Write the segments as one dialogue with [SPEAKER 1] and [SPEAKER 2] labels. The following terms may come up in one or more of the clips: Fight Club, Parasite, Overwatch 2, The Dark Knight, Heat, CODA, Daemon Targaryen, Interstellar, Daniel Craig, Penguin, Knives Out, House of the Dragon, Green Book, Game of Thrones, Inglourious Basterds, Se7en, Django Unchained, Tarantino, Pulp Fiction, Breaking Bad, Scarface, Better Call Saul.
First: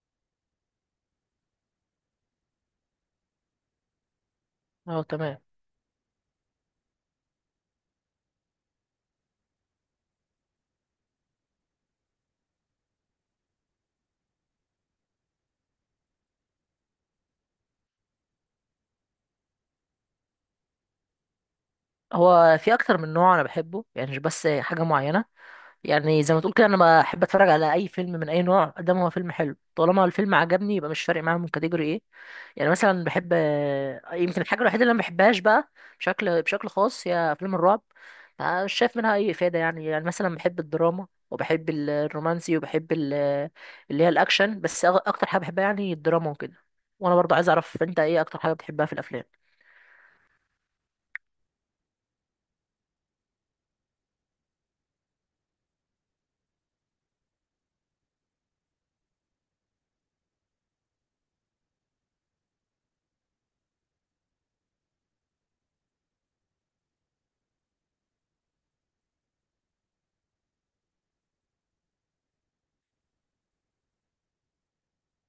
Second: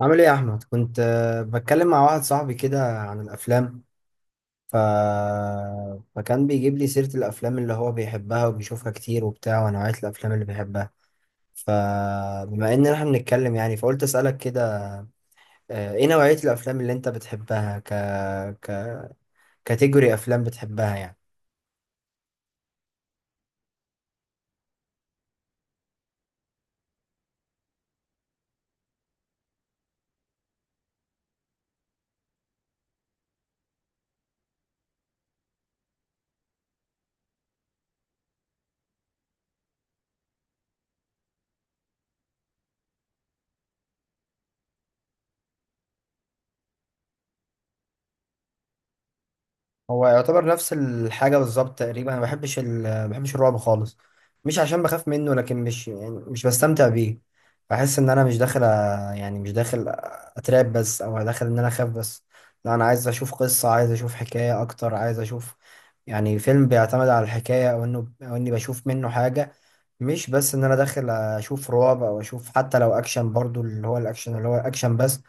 [SPEAKER 1] عامل ايه يا احمد؟ كنت بتكلم مع واحد صاحبي كده عن الافلام ف...
[SPEAKER 2] اه تمام.
[SPEAKER 1] فكان بيجيب لي سيرة الافلام اللي هو بيحبها وبيشوفها كتير وبتاع، ونوعية الافلام اللي بيحبها. فبما ان احنا بنتكلم يعني، فقلت اسالك كده. ايه نوعية الافلام اللي انت بتحبها؟ ك ك كاتيجوري افلام بتحبها يعني؟
[SPEAKER 2] هو في اكتر من نوع انا بحبه، يعني مش بس حاجه معينه. يعني زي ما تقول كده، انا بحب اتفرج على اي فيلم من اي نوع قدام، هو فيلم حلو طالما الفيلم عجبني، يبقى مش فارق معايا من كاتيجوري ايه. يعني مثلا بحب، يمكن الحاجه الوحيده اللي انا ما بحبهاش بقى بشكل خاص هي افلام الرعب. ما مش شايف منها اي افاده. يعني يعني مثلا بحب الدراما، وبحب الرومانسي، وبحب اللي هي الاكشن. بس اكتر حاجه بحبها يعني الدراما وكده. وانا برضو عايز اعرف انت ايه اكتر حاجه بتحبها في الافلام؟
[SPEAKER 1] هو يعتبر نفس الحاجة بالظبط تقريبا. أنا ما بحبش الرعب خالص. مش عشان بخاف منه، لكن مش يعني مش بستمتع بيه. بحس إن أنا مش داخل يعني مش داخل أتراب بس، أو داخل إن أنا أخاف بس. لا، أنا عايز أشوف قصة، عايز أشوف حكاية أكتر، عايز أشوف يعني فيلم بيعتمد على الحكاية، أو إني بشوف منه حاجة. مش بس إن أنا داخل أشوف رعب أو أشوف، حتى لو أكشن برضو اللي هو الأكشن اللي هو أكشن بس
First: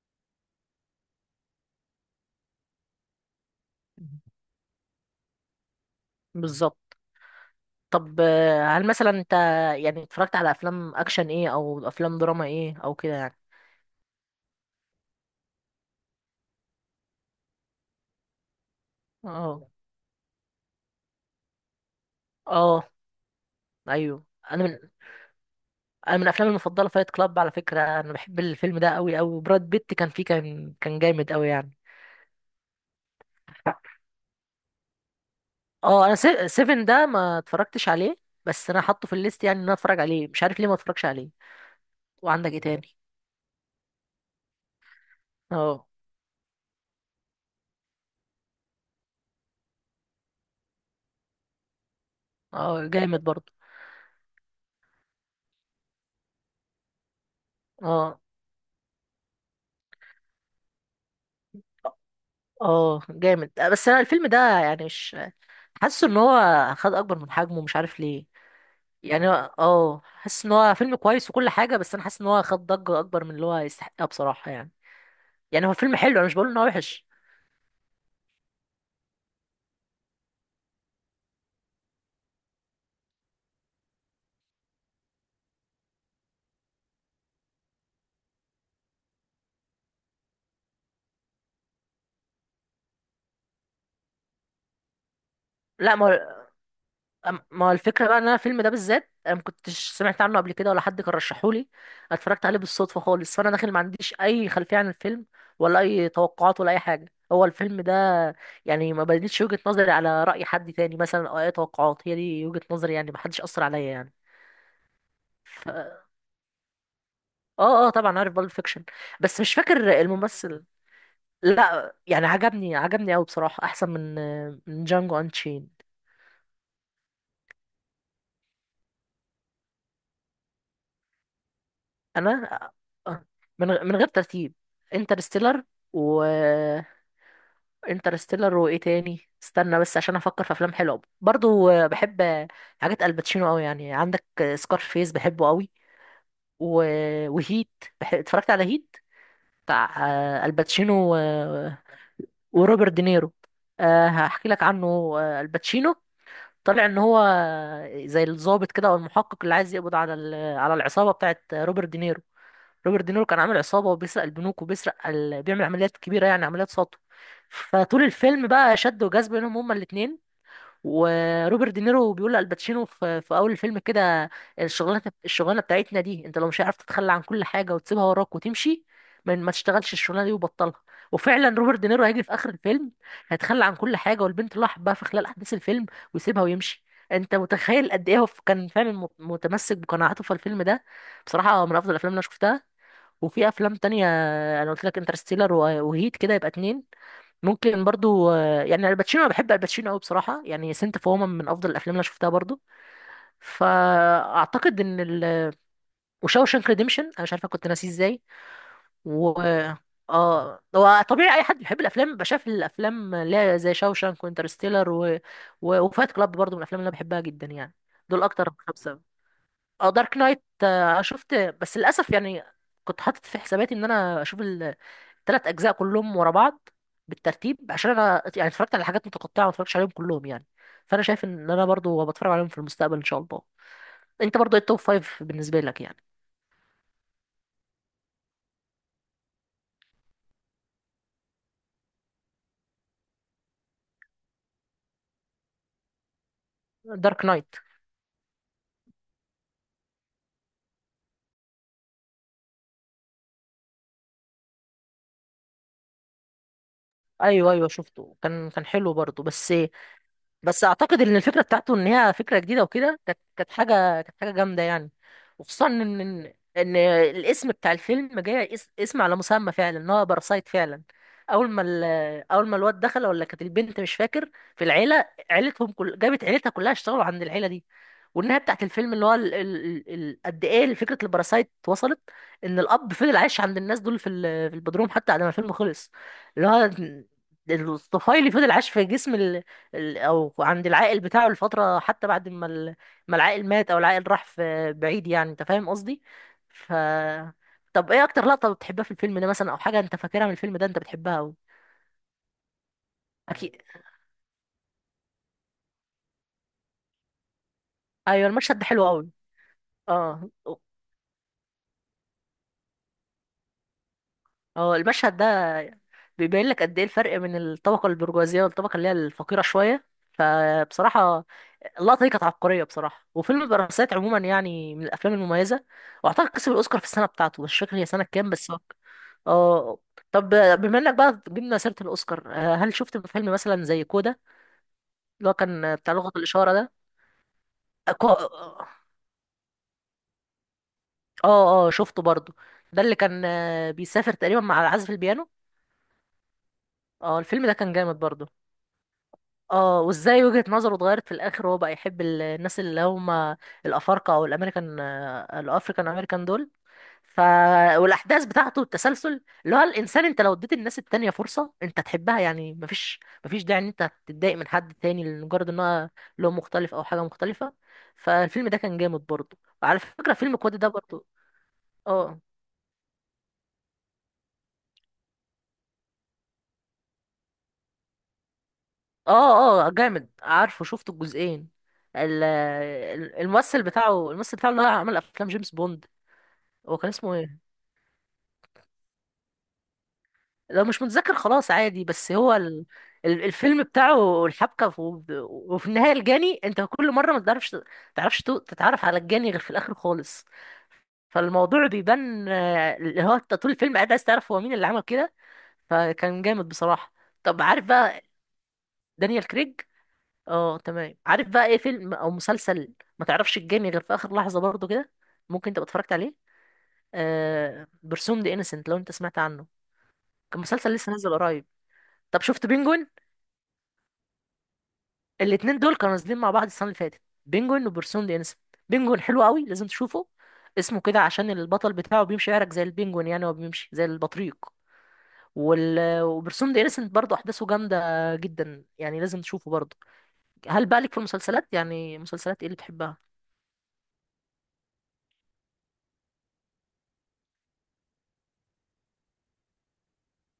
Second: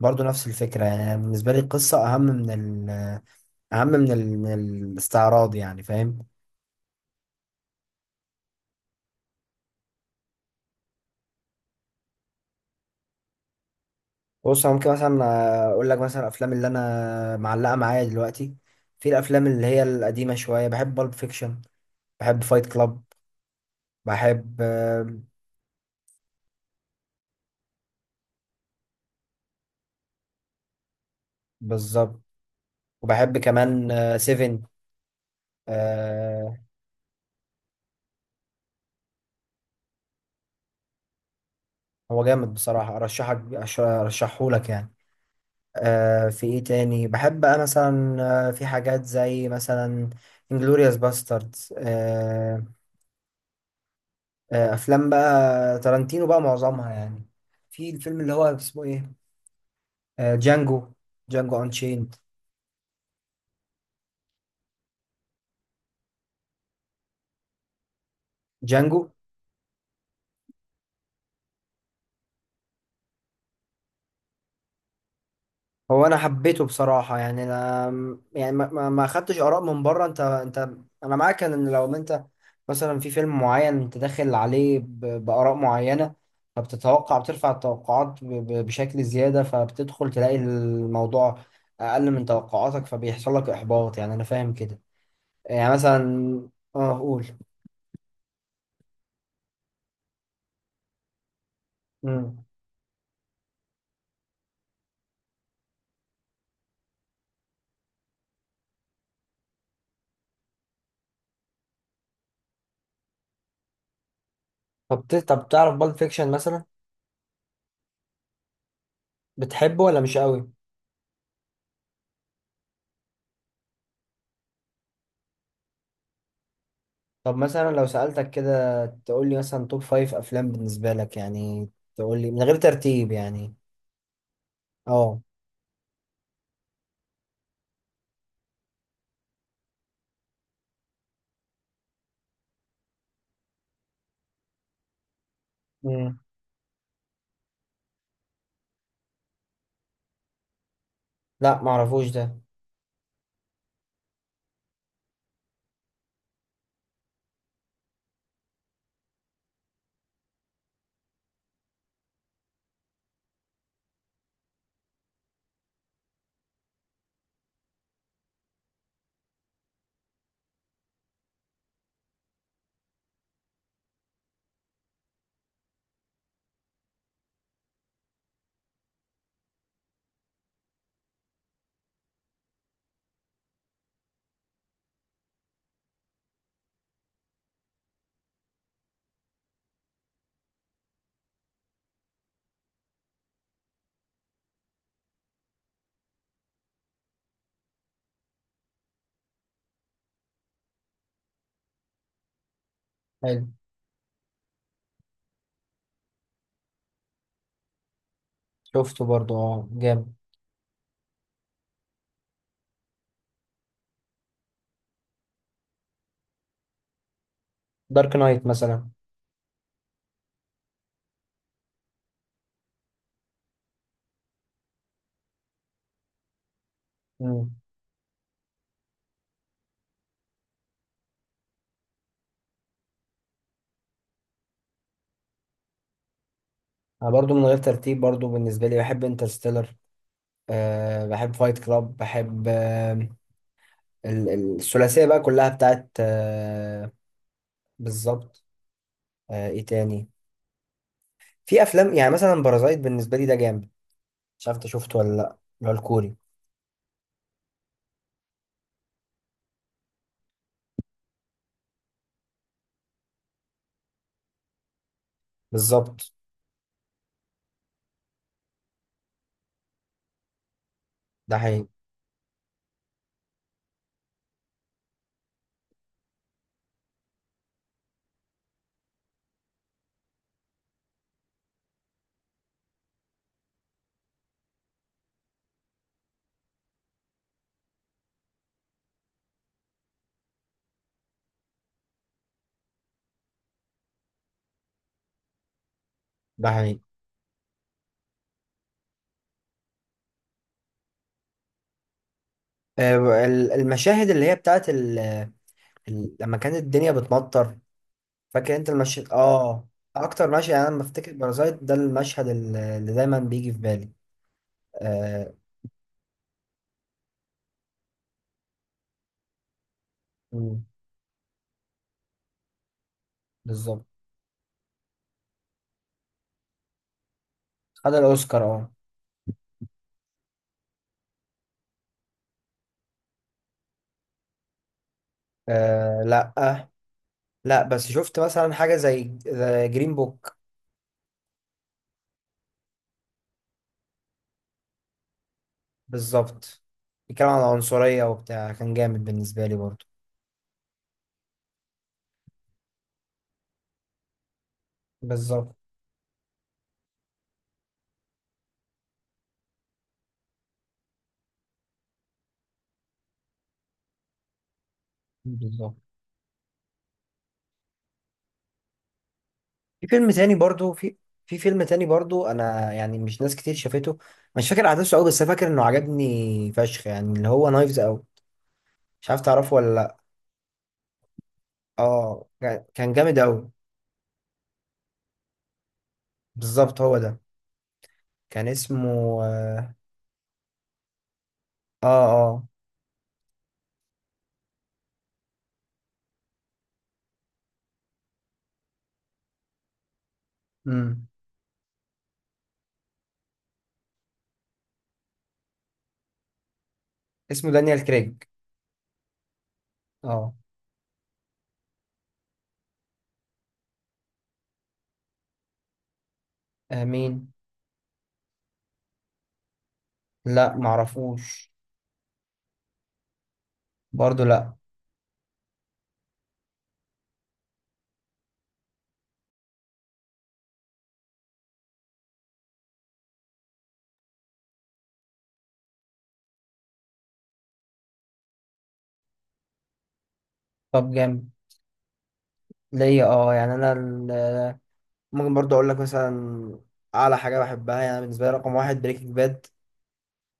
[SPEAKER 1] برضو نفس الفكرة. يعني بالنسبة لي القصة أهم من ال اهم من من الاستعراض، يعني فاهم؟
[SPEAKER 2] بالظبط. طب هل مثلا انت يعني اتفرجت على افلام اكشن ايه او افلام دراما ايه او كده يعني؟
[SPEAKER 1] بص، انا ممكن مثلا اقول لك مثلا الافلام اللي انا معلقه معايا دلوقتي. في الافلام
[SPEAKER 2] اه.
[SPEAKER 1] اللي هي القديمه شويه، بحب بالب فيكشن، بحب فايت
[SPEAKER 2] اه
[SPEAKER 1] كلاب،
[SPEAKER 2] ايوه،
[SPEAKER 1] بحب
[SPEAKER 2] انا من انا من افلامي المفضله فايت كلاب. على فكره انا بحب الفيلم ده قوي قوي، براد بيت كان فيه، كان جامد قوي يعني.
[SPEAKER 1] بالظبط. وبحب كمان سيفن.
[SPEAKER 2] اه انا
[SPEAKER 1] آه،
[SPEAKER 2] سيفن ده ما اتفرجتش عليه، بس انا حاطه في الليست يعني ان انا اتفرج عليه، مش عارف ليه ما اتفرجش عليه.
[SPEAKER 1] هو
[SPEAKER 2] وعندك
[SPEAKER 1] جامد
[SPEAKER 2] ايه
[SPEAKER 1] بصراحه.
[SPEAKER 2] تاني؟
[SPEAKER 1] ارشحه لك يعني.
[SPEAKER 2] اه.
[SPEAKER 1] في ايه تاني بحب بقى مثلا؟ في حاجات زي مثلا انجلوريوس باستردز.
[SPEAKER 2] اه جامد برضه.
[SPEAKER 1] افلام بقى تارانتينو بقى معظمها يعني. في الفيلم
[SPEAKER 2] اه
[SPEAKER 1] اللي هو اسمه ايه جانجو جانجو انشيند.
[SPEAKER 2] اه جامد، بس انا الفيلم ده يعني مش، حاسه ان هو خد اكبر من حجمه، مش عارف ليه.
[SPEAKER 1] جانجو.
[SPEAKER 2] يعني هو- اه حاسس ان هو فيلم كويس وكل حاجه، بس انا حاسس ان هو خد ضجه اكبر من اللي هو يستحقها بصراحه يعني. يعني هو فيلم
[SPEAKER 1] هو انا
[SPEAKER 2] حلو، انا مش بقول ان
[SPEAKER 1] حبيته
[SPEAKER 2] هو وحش.
[SPEAKER 1] بصراحة يعني. انا يعني ما خدتش اراء من بره. انت انا معاك ان لو انت مثلا في فيلم معين انت داخل عليه باراء معينة، فبتتوقع، بترفع التوقعات بشكل زيادة، فبتدخل تلاقي الموضوع اقل من توقعاتك، فبيحصل لك احباط يعني. انا فاهم كده يعني
[SPEAKER 2] لا ما هو،
[SPEAKER 1] مثلا. اه،
[SPEAKER 2] ما هو الفكره بقى ان انا الفيلم ده بالذات انا ما كنتش سمعت عنه قبل كده، ولا حد كان رشحهولي أنا.
[SPEAKER 1] قول.
[SPEAKER 2] اتفرجت عليه بالصدفه خالص، فانا داخل ما عنديش اي خلفيه عن الفيلم، ولا اي توقعات ولا اي حاجه هو الفيلم ده. يعني ما بنيتش وجهه نظري على راي حد تاني مثلا او اي توقعات، هي دي وجهه نظري يعني، ما حدش اثر عليا يعني.
[SPEAKER 1] طب طب
[SPEAKER 2] ف...
[SPEAKER 1] تعرف بالب فيكشن مثلا؟
[SPEAKER 2] اه اه طبعا عارف بالب فيكشن، بس مش
[SPEAKER 1] بتحبه ولا
[SPEAKER 2] فاكر
[SPEAKER 1] مش قوي؟
[SPEAKER 2] الممثل. لا يعني عجبني، عجبني قوي بصراحة، احسن من من جانجو انشين.
[SPEAKER 1] طب مثلا لو سألتك كده تقول لي مثلا توب فايف افلام بالنسبة لك يعني، تقول لي من غير
[SPEAKER 2] انا
[SPEAKER 1] ترتيب
[SPEAKER 2] آه،
[SPEAKER 1] يعني.
[SPEAKER 2] من غير ترتيب،
[SPEAKER 1] اه.
[SPEAKER 2] انترستيلر، و انترستيلر، وايه تاني؟ استنى بس عشان افكر في افلام حلوه برضو. بحب حاجات الباتشينو قوي، يعني عندك سكارفيس بحبه قوي.
[SPEAKER 1] امم
[SPEAKER 2] و... وهيت، اتفرجت على هيت بتاع الباتشينو و...
[SPEAKER 1] لا معرفوش ده.
[SPEAKER 2] وروبرت دينيرو. أه هحكي لك عنه. الباتشينو طلع ان هو زي الضابط كده او المحقق اللي عايز يقبض على على العصابه بتاعت روبرت دينيرو. روبرت دينيرو كان عامل عصابه وبيسرق البنوك وبيسرق ال... بيعمل عمليات كبيره يعني عمليات سطو. فطول الفيلم بقى شد وجذب بينهم هما الاتنين. وروبرت دينيرو بيقول لالباتشينو في اول الفيلم كده: الشغلانه بتاعتنا دي انت لو مش عارف تتخلى عن كل حاجه وتسيبها وراك وتمشي، ما تشتغلش الشغلانه دي وبطلها. وفعلا روبرت دينيرو هيجي في اخر الفيلم، هيتخلى عن كل حاجه والبنت اللي هو حبها في خلال احداث الفيلم ويسيبها ويمشي. انت متخيل قد ايه هو كان فعلا متمسك بقناعاته في الفيلم ده؟ بصراحه من افضل الافلام اللي انا شفتها. وفي افلام تانية، انا قلت لك انترستيلر وهيت، كده يبقى اتنين. ممكن برضو يعني الباتشينو، انا بحب الباتشينو قوي بصراحه، يعني سنت اوف وومن من افضل الافلام اللي أنا شفتها برضو.
[SPEAKER 1] حلو.
[SPEAKER 2] فاعتقد ان ال، وشاوشانك ريديمشن انا مش عارفه كنت ناسيه ازاي.
[SPEAKER 1] شفته
[SPEAKER 2] و
[SPEAKER 1] برضو، اه، جامد.
[SPEAKER 2] اه، هو طبيعي اي حد بيحب الافلام يبقى شاف الافلام اللي هي زي شاوشانك وانترستيلر و... و... وفايت كلاب برضو من الافلام اللي انا بحبها جدا يعني.
[SPEAKER 1] دارك
[SPEAKER 2] دول
[SPEAKER 1] نايت
[SPEAKER 2] اكتر
[SPEAKER 1] مثلا.
[SPEAKER 2] خمسه. اه دارك نايت شفت بس للاسف يعني، كنت حاطط في حساباتي ان انا اشوف ثلاث اجزاء كلهم ورا بعض
[SPEAKER 1] امم
[SPEAKER 2] بالترتيب، عشان انا يعني اتفرجت على حاجات متقطعه، ما اتفرجتش عليهم كلهم يعني. فانا شايف ان انا برضو بتفرج عليهم في المستقبل ان شاء الله. انت برضو ايه التوب فايف بالنسبه لك يعني؟
[SPEAKER 1] انا برضو من غير ترتيب، برضو بالنسبة لي بحب انترستيلر. بحب فايت كلاب، بحب الثلاثية بقى كلها بتاعت
[SPEAKER 2] دارك نايت.
[SPEAKER 1] بالظبط. ايه تاني؟ في افلام يعني مثلا بارازايت، بالنسبة لي ده جامد. مش عارف انت شفته ولا لا، اللي هو الكوري.
[SPEAKER 2] ايوه ايوه شفته، كان حلو برضو، بس بس اعتقد ان الفكره بتاعته ان هي فكره جديده وكده، كانت حاجه جامده يعني. وخصوصا ان
[SPEAKER 1] بالظبط،
[SPEAKER 2] ان إن الاسم بتاع الفيلم جاي اسم على مسمى فعلا ان هو باراسايت فعلا.
[SPEAKER 1] ده حقيقي.
[SPEAKER 2] اول ما الواد دخل، ولا كانت البنت مش فاكر، في العيله، عيلتهم كل جابت عيلتها كلها اشتغلوا عند العيله دي. والنهايه بتاعت الفيلم اللي هو قد ايه فكره الباراسايت وصلت، ان الاب فضل عايش عند الناس دول في البدروم حتى بعد ما الفيلم خلص. اللي هو الطفيلي فضل عايش في جسم او عند العائل بتاعه لفتره، حتى بعد ما العائل مات او العائل راح في بعيد، يعني انت فاهم قصدي.
[SPEAKER 1] ده
[SPEAKER 2] ف،
[SPEAKER 1] حقيقي.
[SPEAKER 2] طب ايه اكتر لقطه بتحبها في الفيلم ده مثلا، او حاجه انت فاكرها من الفيلم ده انت بتحبها قوي؟ اكيد.
[SPEAKER 1] المشاهد اللي هي بتاعت لما كانت الدنيا بتمطر.
[SPEAKER 2] ايوه
[SPEAKER 1] فاكر
[SPEAKER 2] المشهد ده
[SPEAKER 1] انت
[SPEAKER 2] حلو قوي.
[SPEAKER 1] المشهد، اه؟
[SPEAKER 2] اه.
[SPEAKER 1] اكتر مشهد يعني، انا لما افتكر بارازايت ده المشهد اللي دايما بيجي في بالي.
[SPEAKER 2] اه المشهد
[SPEAKER 1] آه...
[SPEAKER 2] ده بيبين لك قد ايه الفرق بين الطبقه البرجوازيه والطبقه اللي هي الفقيره شويه.
[SPEAKER 1] مم،
[SPEAKER 2] فبصراحه اللقطه دي كانت عبقريه بصراحه، وفيلم
[SPEAKER 1] بالظبط.
[SPEAKER 2] برسات عموما يعني من الافلام المميزه. واعتقد كسب الاوسكار في السنه بتاعته، مش فاكر هي
[SPEAKER 1] خد
[SPEAKER 2] سنه كام
[SPEAKER 1] الاوسكار،
[SPEAKER 2] بس.
[SPEAKER 1] اه.
[SPEAKER 2] اه. طب بما انك بقى جبنا سيرة الأوسكار، هل شفت فيلم مثلا زي كودا؟ اللي هو كان بتاع لغة
[SPEAKER 1] لا.
[SPEAKER 2] الإشارة ده.
[SPEAKER 1] لا، بس شفت مثلا
[SPEAKER 2] اه
[SPEAKER 1] حاجه زي جرين بوك.
[SPEAKER 2] اه. شفته برضو، ده اللي كان بيسافر تقريبا مع عازف البيانو.
[SPEAKER 1] بالظبط.
[SPEAKER 2] اه
[SPEAKER 1] بيتكلم عن
[SPEAKER 2] الفيلم ده كان جامد
[SPEAKER 1] العنصريه
[SPEAKER 2] برضو.
[SPEAKER 1] وبتاع، كان جامد بالنسبه لي
[SPEAKER 2] اه،
[SPEAKER 1] برضه.
[SPEAKER 2] وازاي وجهة نظره اتغيرت في الآخر، وهو بقى يحب الناس اللي هم الأفارقة أو الأمريكان،
[SPEAKER 1] بالظبط.
[SPEAKER 2] الأفريكان أمريكان دول. ف، والاحداث بتاعته التسلسل اللي هو الانسان، انت لو اديت الناس التانية فرصه انت تحبها، يعني مفيش داعي ان انت تتضايق من حد تاني لمجرد ان
[SPEAKER 1] بالظبط.
[SPEAKER 2] هو لون مختلف او حاجه مختلفه. فالفيلم ده كان جامد برضه. وعلى
[SPEAKER 1] في فيلم
[SPEAKER 2] فكره
[SPEAKER 1] تاني
[SPEAKER 2] فيلم كواد ده
[SPEAKER 1] برضو،
[SPEAKER 2] برضه. اه.
[SPEAKER 1] انا يعني مش ناس كتير شافته. مش فاكر احداثه قوي، بس أنا فاكر انه عجبني فشخ يعني، اللي هو نايفز اوت. مش عارف تعرفه
[SPEAKER 2] اه اه
[SPEAKER 1] ولا لا.
[SPEAKER 2] جامد، عارفه شفت الجزئين.
[SPEAKER 1] اه، كان جامد قوي.
[SPEAKER 2] الممثل بتاعه، الممثل بتاعه اللي هو عمل افلام جيمس بوند، هو
[SPEAKER 1] بالظبط،
[SPEAKER 2] كان
[SPEAKER 1] هو
[SPEAKER 2] اسمه
[SPEAKER 1] ده.
[SPEAKER 2] ايه؟
[SPEAKER 1] كان اسمه اه
[SPEAKER 2] لو مش متذكر خلاص عادي، بس هو
[SPEAKER 1] اه
[SPEAKER 2] ال... الفيلم بتاعه الحبكة في... وفي النهاية الجاني انت كل مرة ما تعرفش، تتعرف على الجاني غير في الآخر خالص.
[SPEAKER 1] امم
[SPEAKER 2] فالموضوع بيبان، اللي هو انت طول الفيلم قاعد عايز تعرف هو مين اللي عمل كده. فكان جامد بصراحة. طب
[SPEAKER 1] اسمه
[SPEAKER 2] عارف
[SPEAKER 1] دانيال
[SPEAKER 2] بقى،
[SPEAKER 1] كريج.
[SPEAKER 2] دانيال كريج.
[SPEAKER 1] اه.
[SPEAKER 2] اه تمام. عارف بقى ايه فيلم او مسلسل ما تعرفش الجاني غير في آخر لحظة برضه كده؟ ممكن تبقى اتفرجت عليه.
[SPEAKER 1] مين؟
[SPEAKER 2] آه... برسوم دي انسنت، لو انت سمعت عنه. كان
[SPEAKER 1] لا
[SPEAKER 2] مسلسل لسه نازل قريب.
[SPEAKER 1] معرفوش.
[SPEAKER 2] طب شفت بينجوين؟
[SPEAKER 1] برضو لا.
[SPEAKER 2] الاتنين دول كانوا نازلين مع بعض السنه اللي فاتت، بينجوين وبرسون دي انسا. بينجوين حلو قوي لازم تشوفه، اسمه كده عشان البطل بتاعه بيمشي يعرج زي البينجوين، يعني هو بيمشي زي البطريق. وال... وبرسوم دي انسنت برضه احداثه جامده جدا يعني، لازم تشوفه برضه. هل بقى
[SPEAKER 1] طب
[SPEAKER 2] لك في
[SPEAKER 1] جامد
[SPEAKER 2] المسلسلات يعني مسلسلات ايه اللي بتحبها؟
[SPEAKER 1] ليا، اه. يعني انا ممكن برضو اقول لك مثلا. اعلى حاجه بحبها يعني، بالنسبه لي رقم واحد بريكنج باد.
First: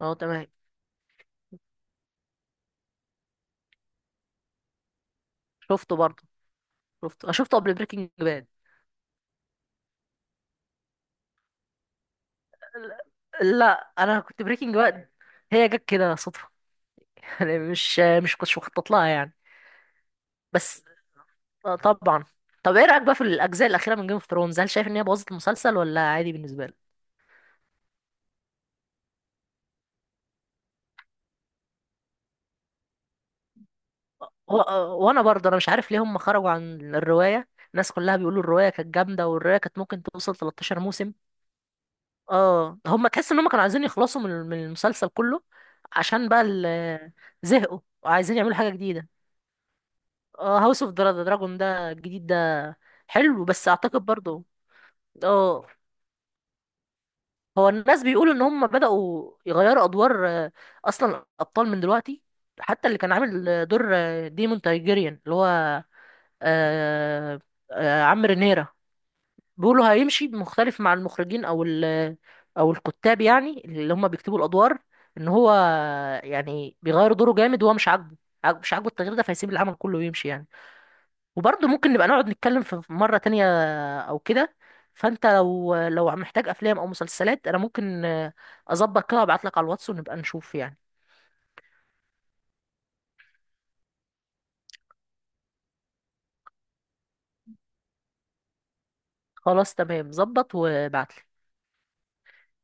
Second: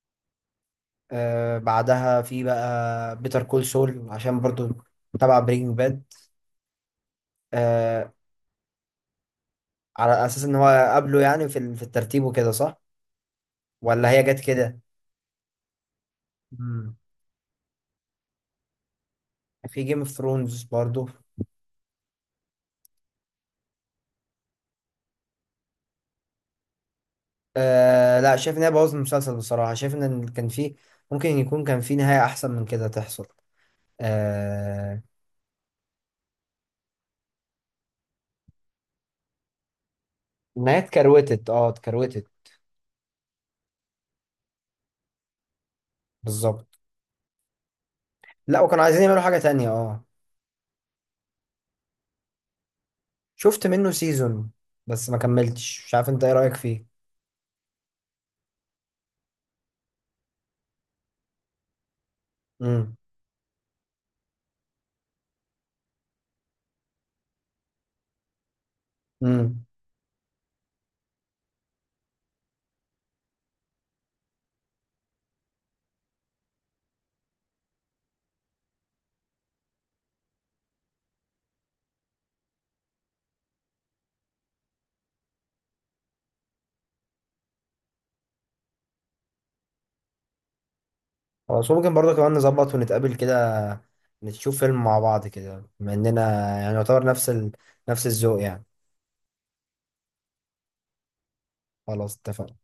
[SPEAKER 2] اه تمام.
[SPEAKER 1] بعدها في بقى بيتر كول سول، عشان برضو تبع برينج
[SPEAKER 2] شفته
[SPEAKER 1] باد.
[SPEAKER 2] برضه، شفته انا شفته قبل بريكنج
[SPEAKER 1] آه
[SPEAKER 2] باد.
[SPEAKER 1] على اساس ان هو قبله يعني في في الترتيب وكده، صح؟
[SPEAKER 2] لا
[SPEAKER 1] ولا
[SPEAKER 2] انا
[SPEAKER 1] هي جت
[SPEAKER 2] كنت بريكنج
[SPEAKER 1] كده؟
[SPEAKER 2] باد، هي جت كده صدفه.
[SPEAKER 1] مم.
[SPEAKER 2] يعني مش، مش كنتش مخطط لها يعني.
[SPEAKER 1] في جيم اوف ثرونز
[SPEAKER 2] بس
[SPEAKER 1] برضو.
[SPEAKER 2] طبعا. طب ايه رايك بقى في الاجزاء الاخيره من جيم اوف ثرونز، هل شايف ان هي بوظت المسلسل ولا عادي بالنسبه لك؟
[SPEAKER 1] لا، شايف ان هي بوظت المسلسل بصراحة. شايف ان كان في، ممكن يكون كان في نهاية احسن من كده تحصل.
[SPEAKER 2] و...
[SPEAKER 1] آه
[SPEAKER 2] وانا برضه انا مش عارف ليه هم خرجوا عن الروايه، الناس كلها بيقولوا الروايه كانت جامده، والروايه كانت ممكن توصل
[SPEAKER 1] النهاية
[SPEAKER 2] 13 موسم.
[SPEAKER 1] اتكروتت،
[SPEAKER 2] اه هم تحس ان هم كانوا عايزين يخلصوا من من المسلسل كله عشان بقى
[SPEAKER 1] بالظبط.
[SPEAKER 2] زهقوا وعايزين يعملوا
[SPEAKER 1] لا،
[SPEAKER 2] حاجه
[SPEAKER 1] وكانوا عايزين
[SPEAKER 2] جديده.
[SPEAKER 1] يعملوا حاجة تانية، اه.
[SPEAKER 2] اه هاوس اوف دراجون ده الجديد ده، حلو
[SPEAKER 1] شفت
[SPEAKER 2] بس
[SPEAKER 1] منه
[SPEAKER 2] اعتقد برضه.
[SPEAKER 1] سيزون بس ما
[SPEAKER 2] اه.
[SPEAKER 1] كملتش. مش عارف انت ايه رأيك فيه.
[SPEAKER 2] هو الناس بيقولوا ان هم بدأوا يغيروا ادوار اصلا الابطال من دلوقتي، حتى اللي كان عامل دور ديمون تايجيريان اللي هو، آه، عم رينيرا،
[SPEAKER 1] امم
[SPEAKER 2] بيقولوا هيمشي مختلف مع المخرجين او او الكتاب يعني اللي هم بيكتبوا الادوار، ان هو يعني بيغير دوره جامد وهو مش عاجبه، مش عاجبه التغيير ده فهيسيب العمل كله ويمشي يعني. وبرضه ممكن نبقى نقعد نتكلم في مرة تانية أو كده. فأنت لو محتاج أفلام أو مسلسلات، أنا ممكن أظبط كده وأبعتلك على الواتس ونبقى نشوف يعني.
[SPEAKER 1] خلاص، ممكن برضه كمان نظبط ونتقابل كده، نشوف فيلم مع بعض كده، بما اننا يعني يعتبر نفس نفس الذوق يعني.
[SPEAKER 2] خلاص تمام، ظبط وابعتلي.
[SPEAKER 1] خلاص اتفقنا.